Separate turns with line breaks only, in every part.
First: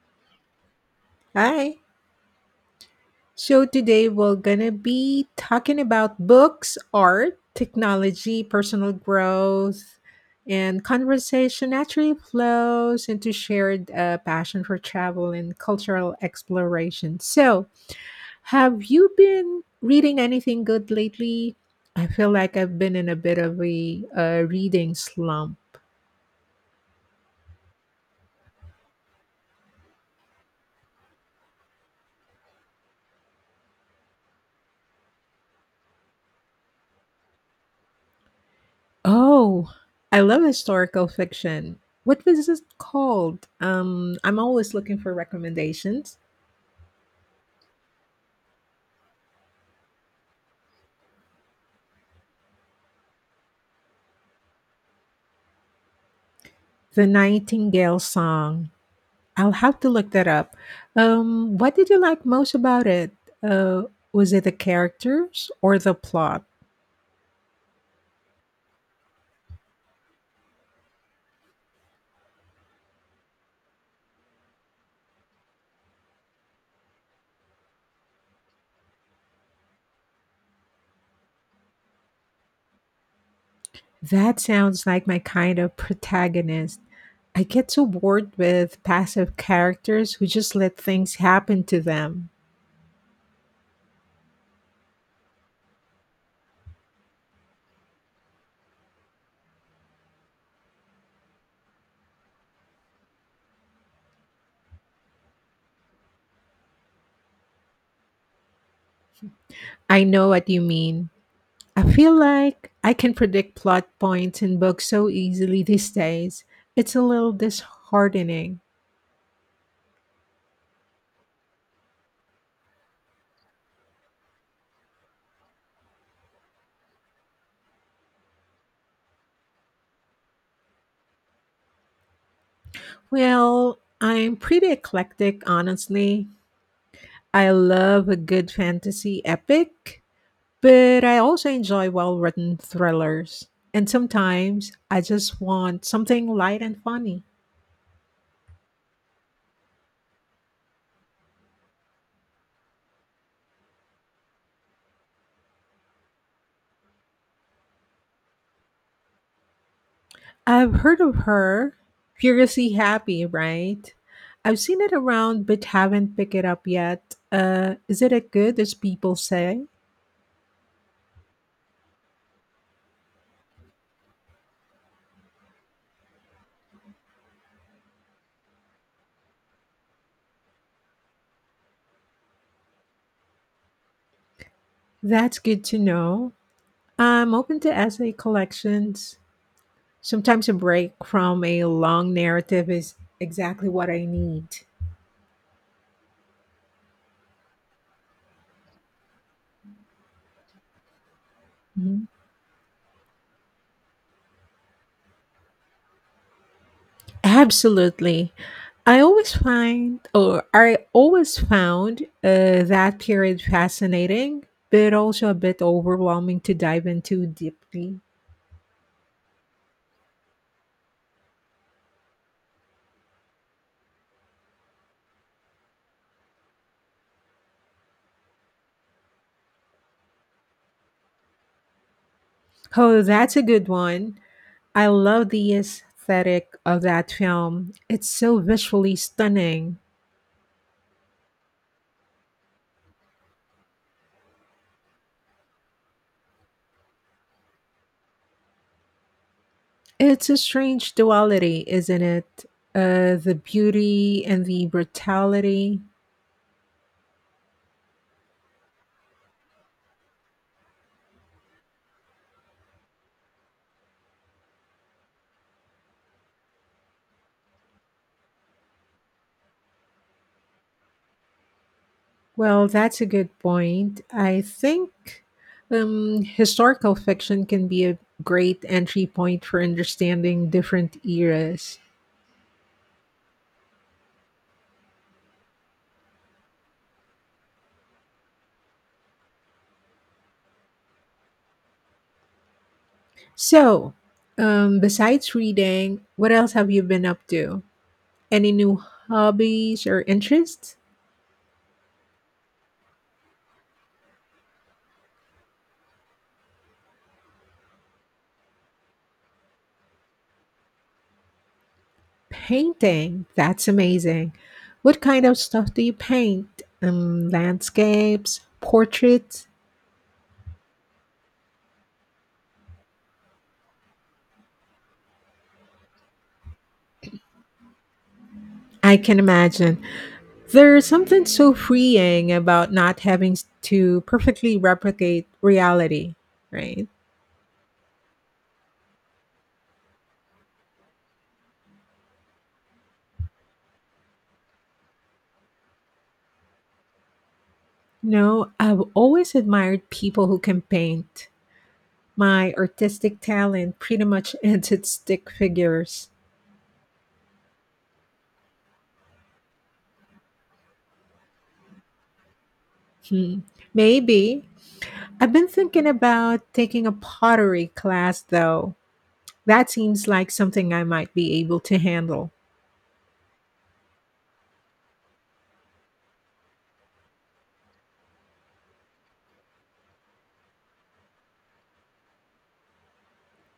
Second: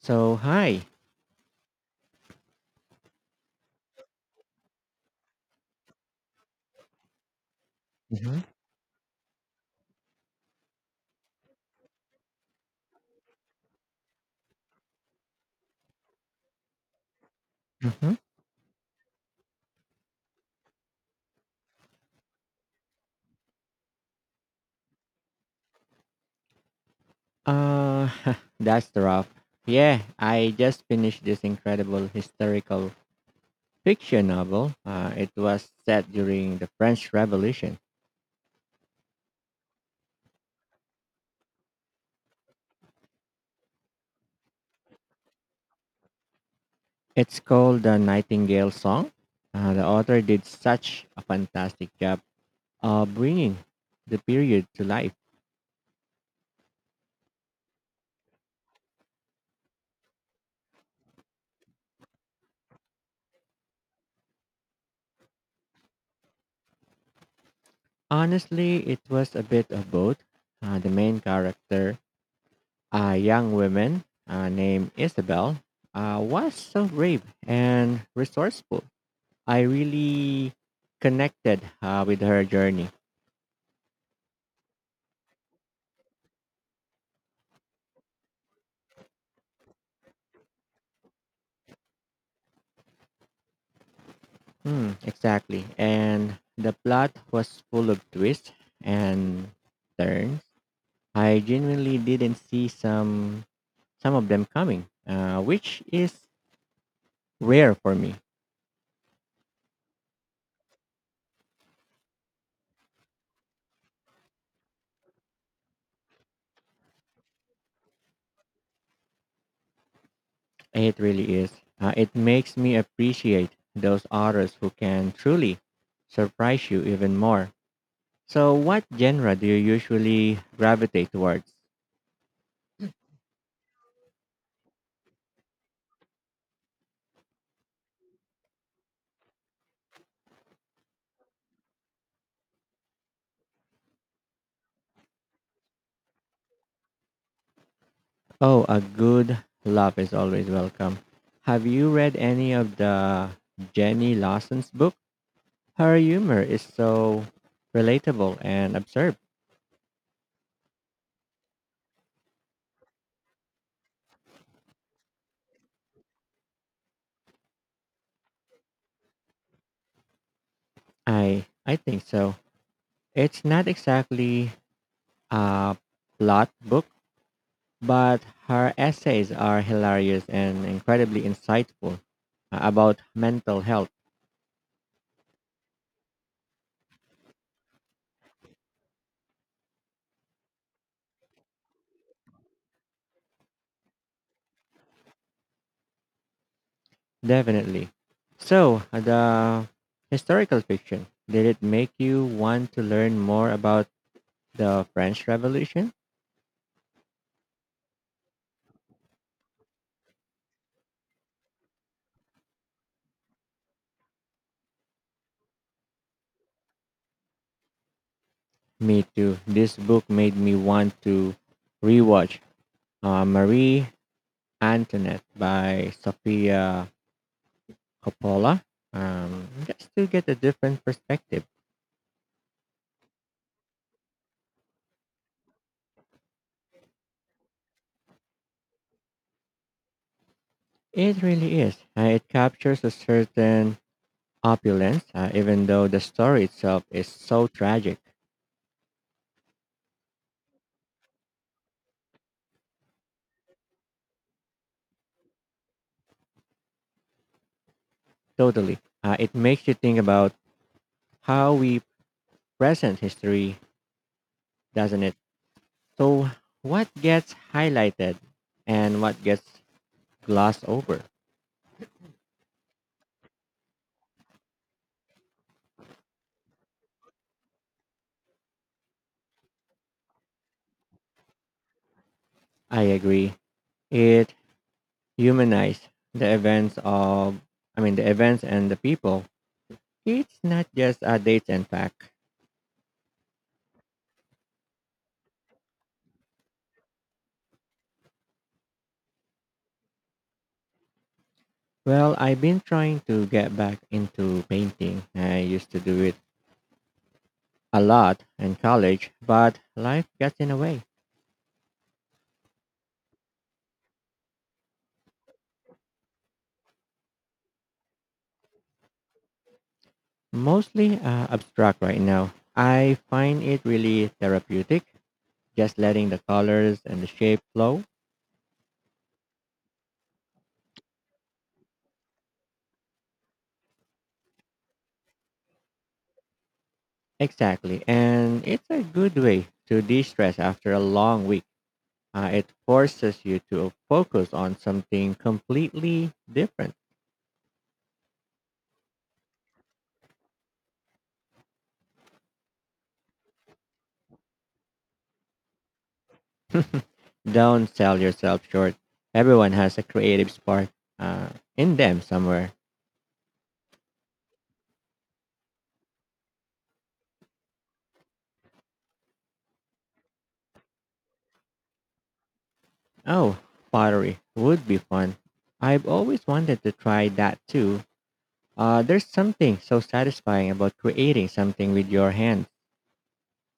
So hi.
Hi. So today we're gonna be talking about books, art,
Hmm.
technology, personal growth, and conversation naturally flows into shared passion for travel and cultural exploration. So,
Hmm.
have you been reading anything good lately? I feel like I've been in a bit of a reading slump.
Uh, that's rough. Yeah, I just finished this incredible historical fiction novel. It was set during the French Revolution.
Oh, I love historical fiction. What was it called? I'm always looking for recommendations.
It's called The Nightingale Song. The author did such a fantastic job of bringing the period to life.
The Nightingale Song. I'll have to look that up. What did you like most about it? Uh, was it the characters or the plot?
Honestly, it was a bit of both. The main character. A young woman named Isabel was so brave and resourceful. I really connected with her journey.
That sounds like my kind of protagonist. I get so bored with passive characters who just let things happen to them.
Hmm, exactly. And the plot was full of twists and turns. I genuinely didn't see some of them coming, which is rare for me.
I know what you mean. I feel like I can predict plot points in books so easily these days. It's a little disheartening.
It really is. It makes me appreciate those authors who can truly surprise you even more. So, what genre do you usually gravitate towards?
Well, I'm pretty eclectic, honestly. I love a good fantasy epic, but I also enjoy well written thrillers. And sometimes I just want something light and funny.
Oh, a good laugh is always welcome. Have you read any of the Jenny Lawson's book? Her humor is so relatable and absurd.
I've heard of her, Furiously Happy, right? I've seen it around but haven't picked it up yet. Is it as good as people say?
I think so. It's not exactly a plot book, but her essays are hilarious and incredibly insightful about mental health.
That's good to know. I'm open to essay collections. Sometimes a break from a long narrative is exactly what I need.
Definitely. So, the historical fiction, did it make
Mhm.
you want to learn more about the French Revolution?
Absolutely. I always find, or I always found that period fascinating, but also a bit overwhelming to dive into deeply.
Me too. This book made me want to rewatch Marie Antoinette by Sofia Coppola just to get a different perspective.
Oh, that's a good one. I love the aesthetic of that film. It's so visually stunning.
It really is. It captures a certain opulence, even though the story itself is so tragic.
It's a strange duality, isn't it? The beauty and the brutality.
Totally. It makes you think about how we present history, doesn't it? So, what gets highlighted and what gets glossed over?
Well, that's a good point. I think historical fiction can be a great entry point for understanding different eras.
I agree. It humanizes the events of, I mean, the events and the people. It's not just a date and fact.
So, besides reading, what else have you been up to? Any new hobbies or interests?
Well, I've been trying to get back into painting. I used to do it a lot in college, but life gets in the way.
Painting. That's amazing. What kind of stuff do you paint? Landscapes, portraits?
Mostly abstract right now. I find it really therapeutic just letting the colors and the shape flow.
I can imagine. There's something so freeing about not having to perfectly replicate reality, right?
Exactly. And it's a good way to de stress after a long week. It forces you to focus on something completely different.
No, I've always admired people who can paint. My artistic talent pretty much ends at stick figures.
Don't sell yourself short. Everyone has a creative spark uh, in them somewhere.
Hmm. Maybe. I've been thinking about taking a pottery class though. That seems like something I might be able to handle.
Oh, pottery would be fun. I've always wanted to try that too. There's something so satisfying about creating something with your hands.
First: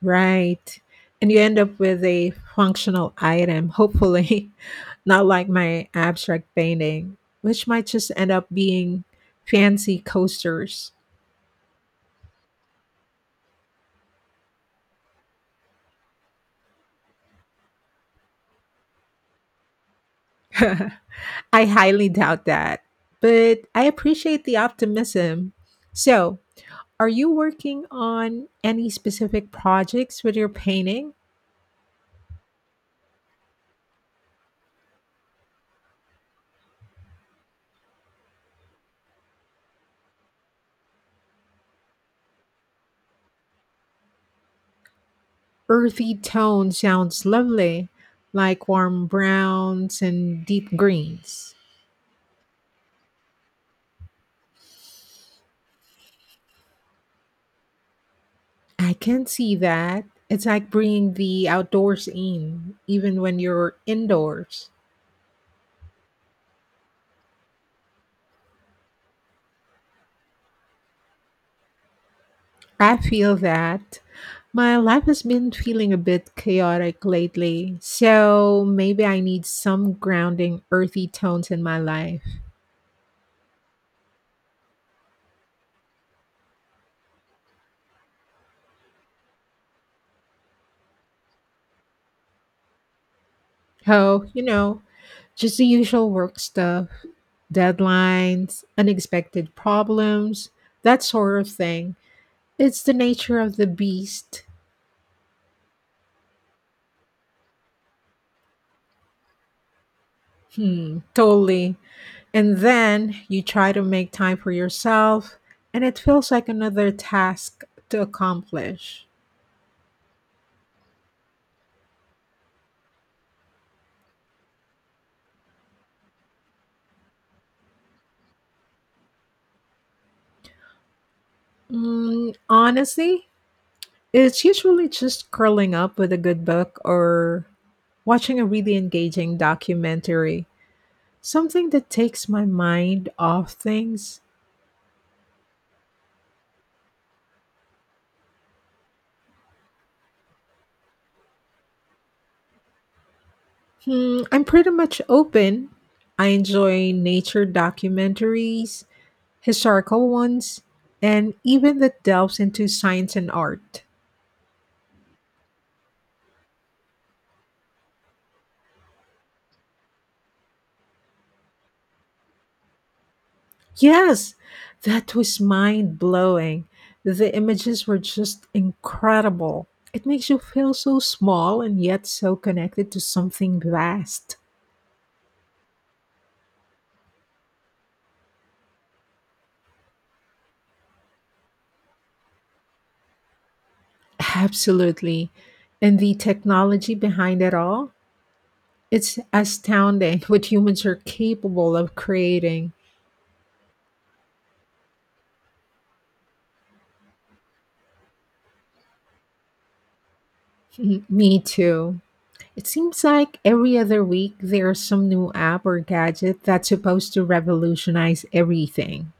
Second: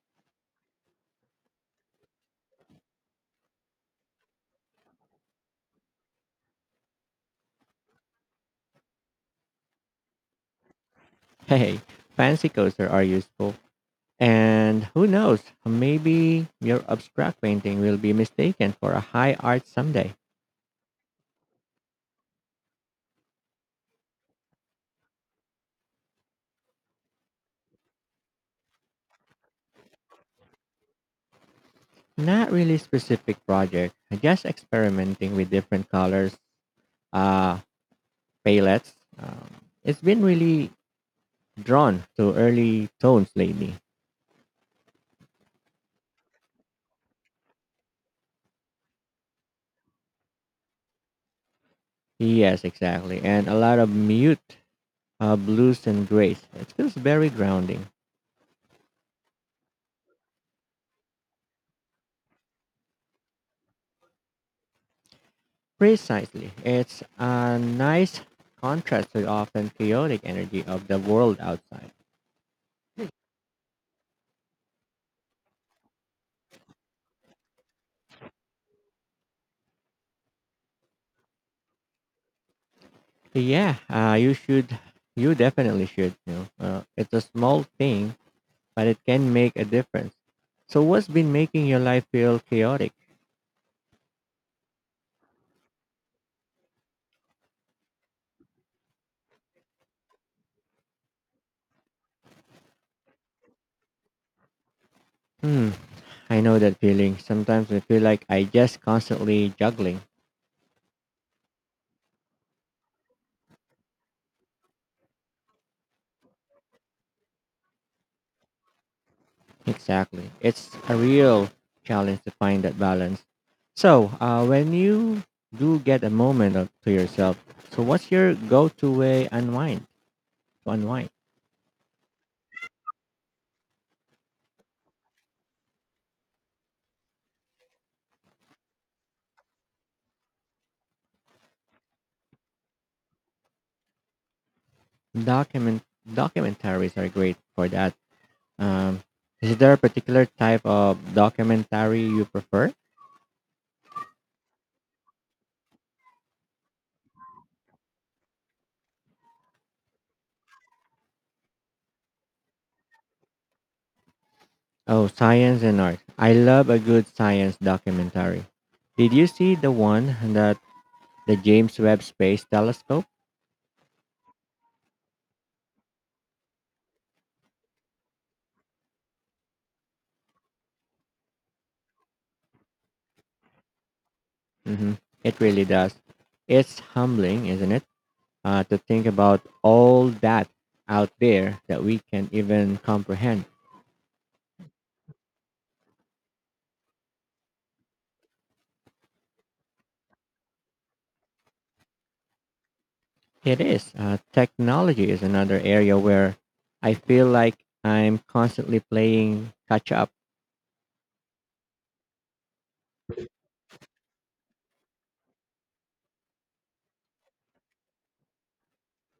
Right. And you end up with a functional item, hopefully, not like my abstract painting, which might just end up being fancy coasters.
Hey, fancy coaster are useful. And who knows, maybe your abstract painting will be mistaken for a high art someday.
I highly doubt that, but I appreciate the optimism. So, are you working on any specific projects with your painting?
Not really specific project, just experimenting with different colors, uh, palettes. Um, it's been really drawn to early tones lately.
Earthy tone sounds lovely, like warm browns and deep greens.
Yes, exactly. And a lot of mute blues and grays. It feels very grounding.
I can see that. It's like bringing the outdoors in, even when you're indoors.
Precisely. It's a nice contrast to the often chaotic energy of the world outside.
I feel that. My life has been feeling a bit chaotic lately, so maybe I need some grounding, earthy tones in my life.
Yeah, you should. You definitely should. You know, it's a small thing, but it can make a difference. So, what's been making your life feel chaotic?
Oh, you know, just the usual work stuff, deadlines, unexpected problems, that sort of thing. It's the nature of the beast.
Hmm, I know that feeling. Sometimes I feel like I just constantly juggling.
Hmm, totally. And then you try to make time for yourself, and it feels like another task to accomplish.
Exactly, it's a real challenge to find that balance. So, when you do get a moment of, to yourself, so what's your go-to way unwind? To unwind,
Mm, honestly, it's usually just curling up with a good book or watching a really engaging documentary. Something that takes my mind off things.
document documentaries are great for that. Um, is there a particular type of documentary you prefer?
Hmm, I'm pretty much open. I enjoy nature documentaries, historical ones, and even that delves into science and art.
Oh, science and art. I love a good science documentary. Did you see the one that the James Webb Space Telescope?
Yes, that was mind blowing. The images were just incredible. It makes you feel so small and yet so connected to something vast.
Hmm. It really does. It's humbling, isn't it? To think about all that out there that we can even comprehend.
Absolutely. And the technology behind it all? It's astounding what humans are capable of creating.
It is. Technology is another area where I feel like I'm constantly playing catch up.
Me too. It seems like every other week there's some new app or gadget that's supposed to revolutionize everything.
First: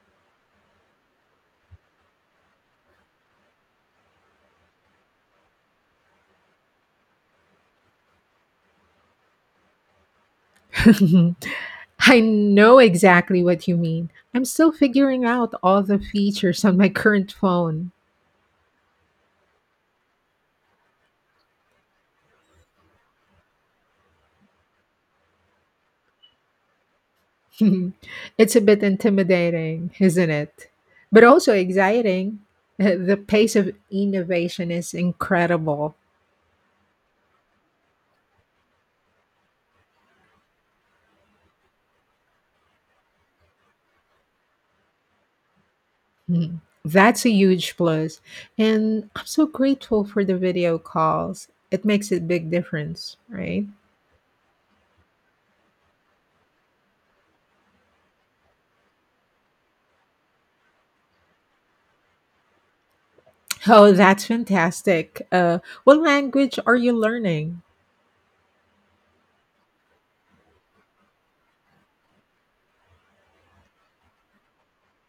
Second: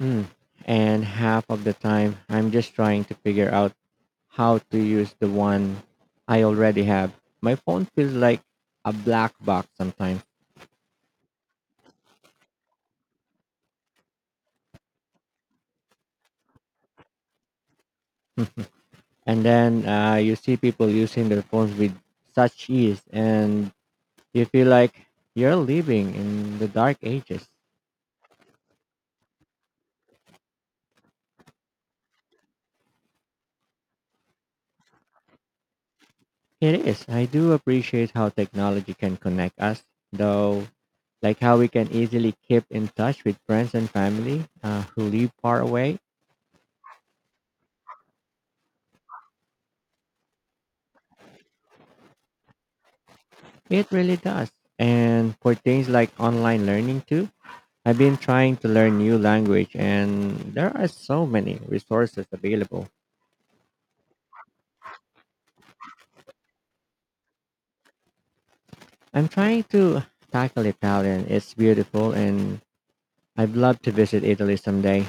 Mm. And half of the time, I'm just trying to figure out how to use the one I already have. My phone feels like a black box sometimes.
I know exactly what you mean. I'm still figuring out all the features on my current phone.
And then you see people using their phones with such ease, and you feel like you're living in the dark ages.
It's a bit intimidating, isn't it? But also exciting. The pace of innovation is incredible.
It is. I do appreciate how technology can connect us, though, like how we can easily keep in touch with friends and family who live far away.
Mm, that's a huge plus, and I'm so grateful for the video calls. It makes a big difference, right?
It really does. And for things like online learning too, I've been trying to learn new language and there are so many resources available.
Oh, that's fantastic. What language are you learning?
I'm trying to tackle Italian. It's beautiful and I'd love to visit Italy someday.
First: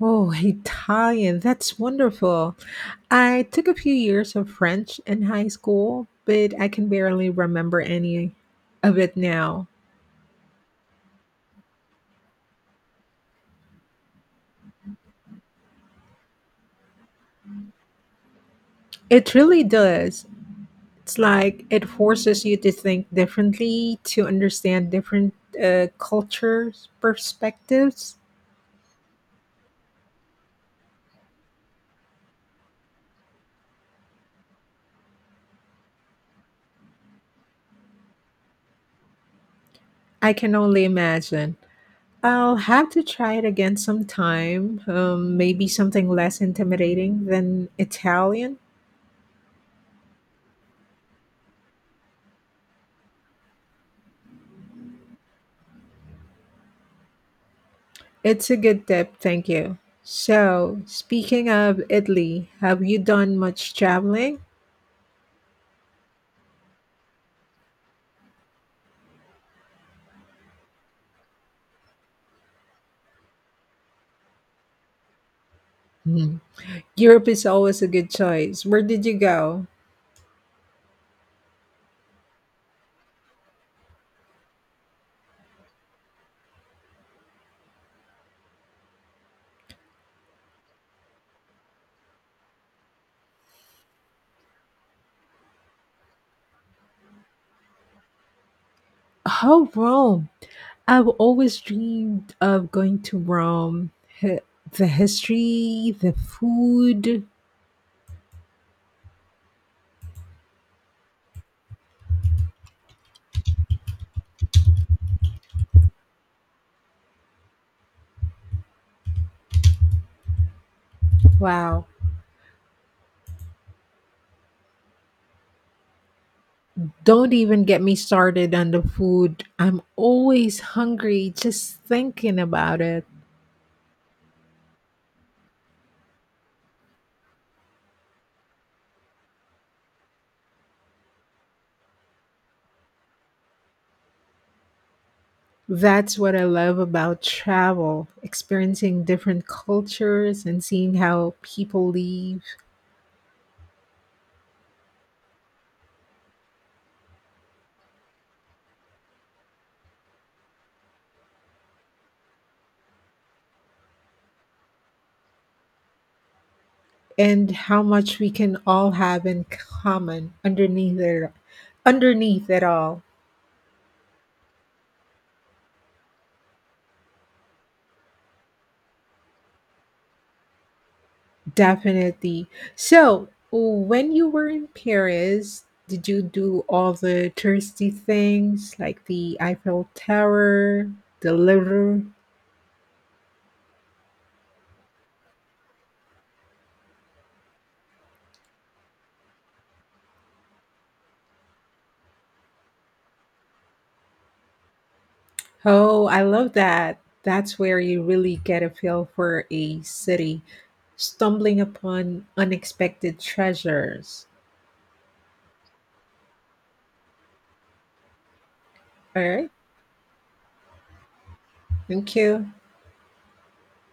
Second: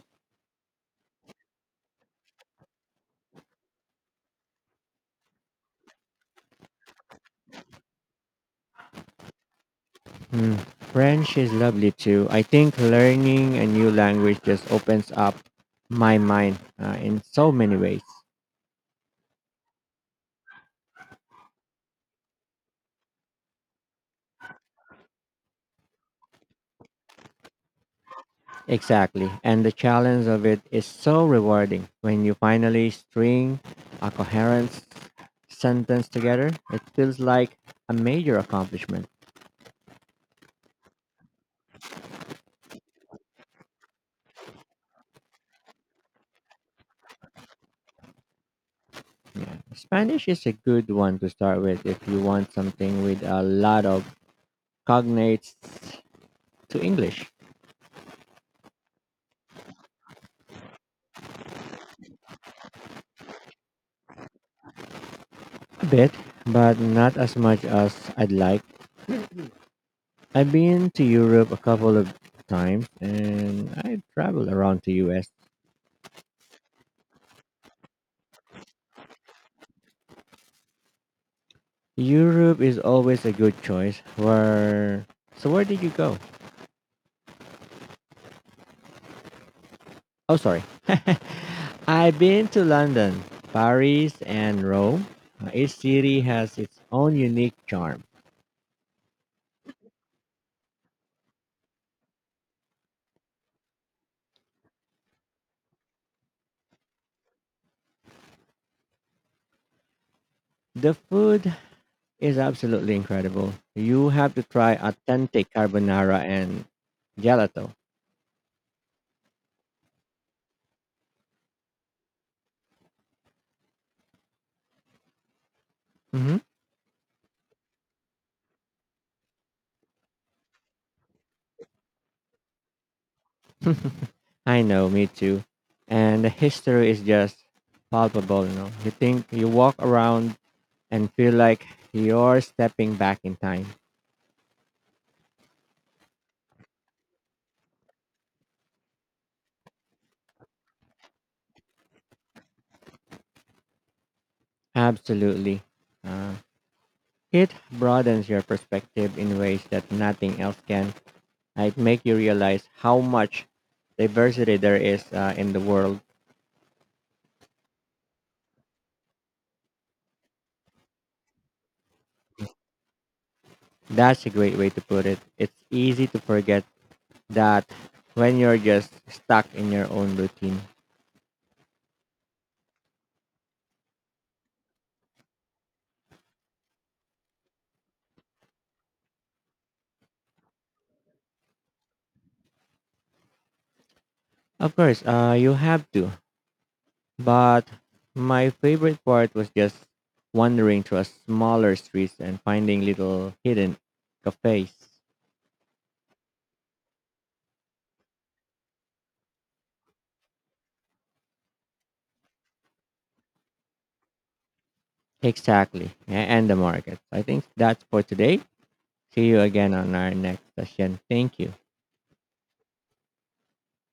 Oh, Italian. That's wonderful. I took a few years of French in high school, but I can barely remember any of it now.
Hmm. French is lovely too. I think learning a new language just opens up my mind in so many ways.
It really does. It's like it forces you to think differently, to understand different cultures, perspectives.
Exactly. And the challenge of it is so rewarding. When you finally string a coherent sentence together, it feels like a major accomplishment.
I can only imagine. I'll have to try it again sometime. Maybe something less intimidating than Italian.
Yeah. Spanish is a good one to start with if you want something with a lot of cognates to English.
It's a good tip, thank you. So, speaking of Italy, have you done much traveling?
A bit, but not as much as I'd like. I've been to Europe a couple of times and I traveled around to US.
Hmm. Europe is always a good choice. Where did you go?
Europe is always a good choice. Where so where did you go? Oh sorry. I've been to London, Paris and Rome. Each city has its own unique charm.
Oh, Rome. I've always dreamed of going to Rome. Hi- The history, the food.
The food is absolutely incredible. You have to try authentic carbonara and gelato.
Wow.
Hmm.
Don't even get me started on the food. I'm always hungry just thinking about it.
I know, me too. And the history is just palpable, you know. You think you walk around and feel like you're stepping back in time.
That's what I love about travel, experiencing different cultures and seeing how people live
Absolutely. Uh, it broadens your perspective in ways that nothing else can. It make you realize how much diversity there is in the world.
and how much we can all have in common underneath it all.
That's a great way to put it. It's easy to forget that when you're just stuck in your own routine.
Definitely. So, when you were in Paris, did you do all the touristy things like the Eiffel Tower, the Louvre?
Of course, you have to. But my favorite part was just wandering through a smaller streets and finding little hidden cafes.
Oh, I love that. That's where you really get a feel for a city, stumbling upon unexpected treasures.
Exactly. And the markets. I think that's for today.
All
See you
right.
again on our next session. Thank you.
Thank you.